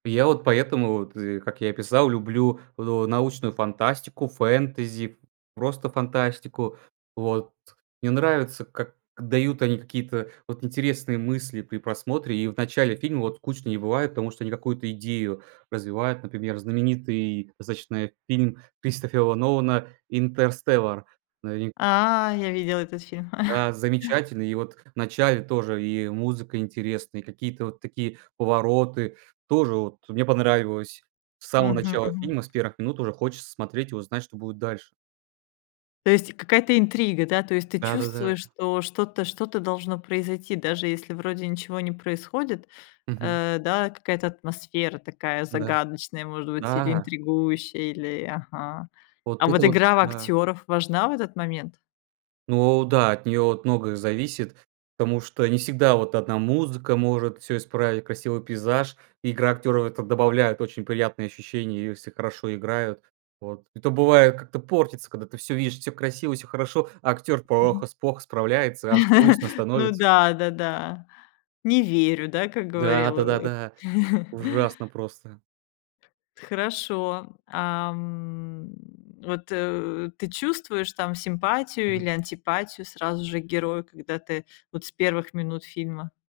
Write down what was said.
Я вот поэтому вот зи как я и писал, люблю, ну научную фантастику, фэнтези, просто фантастику. Вот. Мне нравится, как дают они какие-то вот интересные мысли при просмотре. И в начале фильма вот скучно не бывает, потому что они какую-то идею развивают. Например, знаменитый достаточно фильм Кристофера Нолана "Интерстеллар" новин А, я видела этот фильм. Да, замечательный. И вот в начале тоже и, э, музыка интересная, и какие-то вот такие повороты. Тоже вот мне понравилось. С самого начала Мгм-мгм. фильма, с 1 минут уже хочется смотреть и узнать, что будет дальше. То есть и какая-то интрига, да? То есть ты Да-да-да. чувствуешь, что что-то что-то должно произойти, даже если вроде ничего не происходит, Мгм. э, да? Какая-то атмосфера такая Да. загадочная, может быть. Или Да! интригующая, или ага. А Вот это вот вот, игра в да. актёров важна в этот момент? Ну да, от неё вот многое зависит, потому что не всегда вот одна музыка может всё исправить, красивый пейзаж. Игра актеров в это добавляет очень приятное ощущение, если хорошо играют. Вот. Это бывает, как-то портится, когда ты всё видишь, всё красиво, всё хорошо, а актёр Мгм. плохо плохо справляется, аж грустно Ну становится. да, да-да. Не верю, да? Как Да, говорил, э да-да-да, ужасно просто! Т хорошо. А, м вот, э ты чувствуешь там симпатию или Мгм. антипатию сразу же к герою, когда ты вот с 1 минут фильма?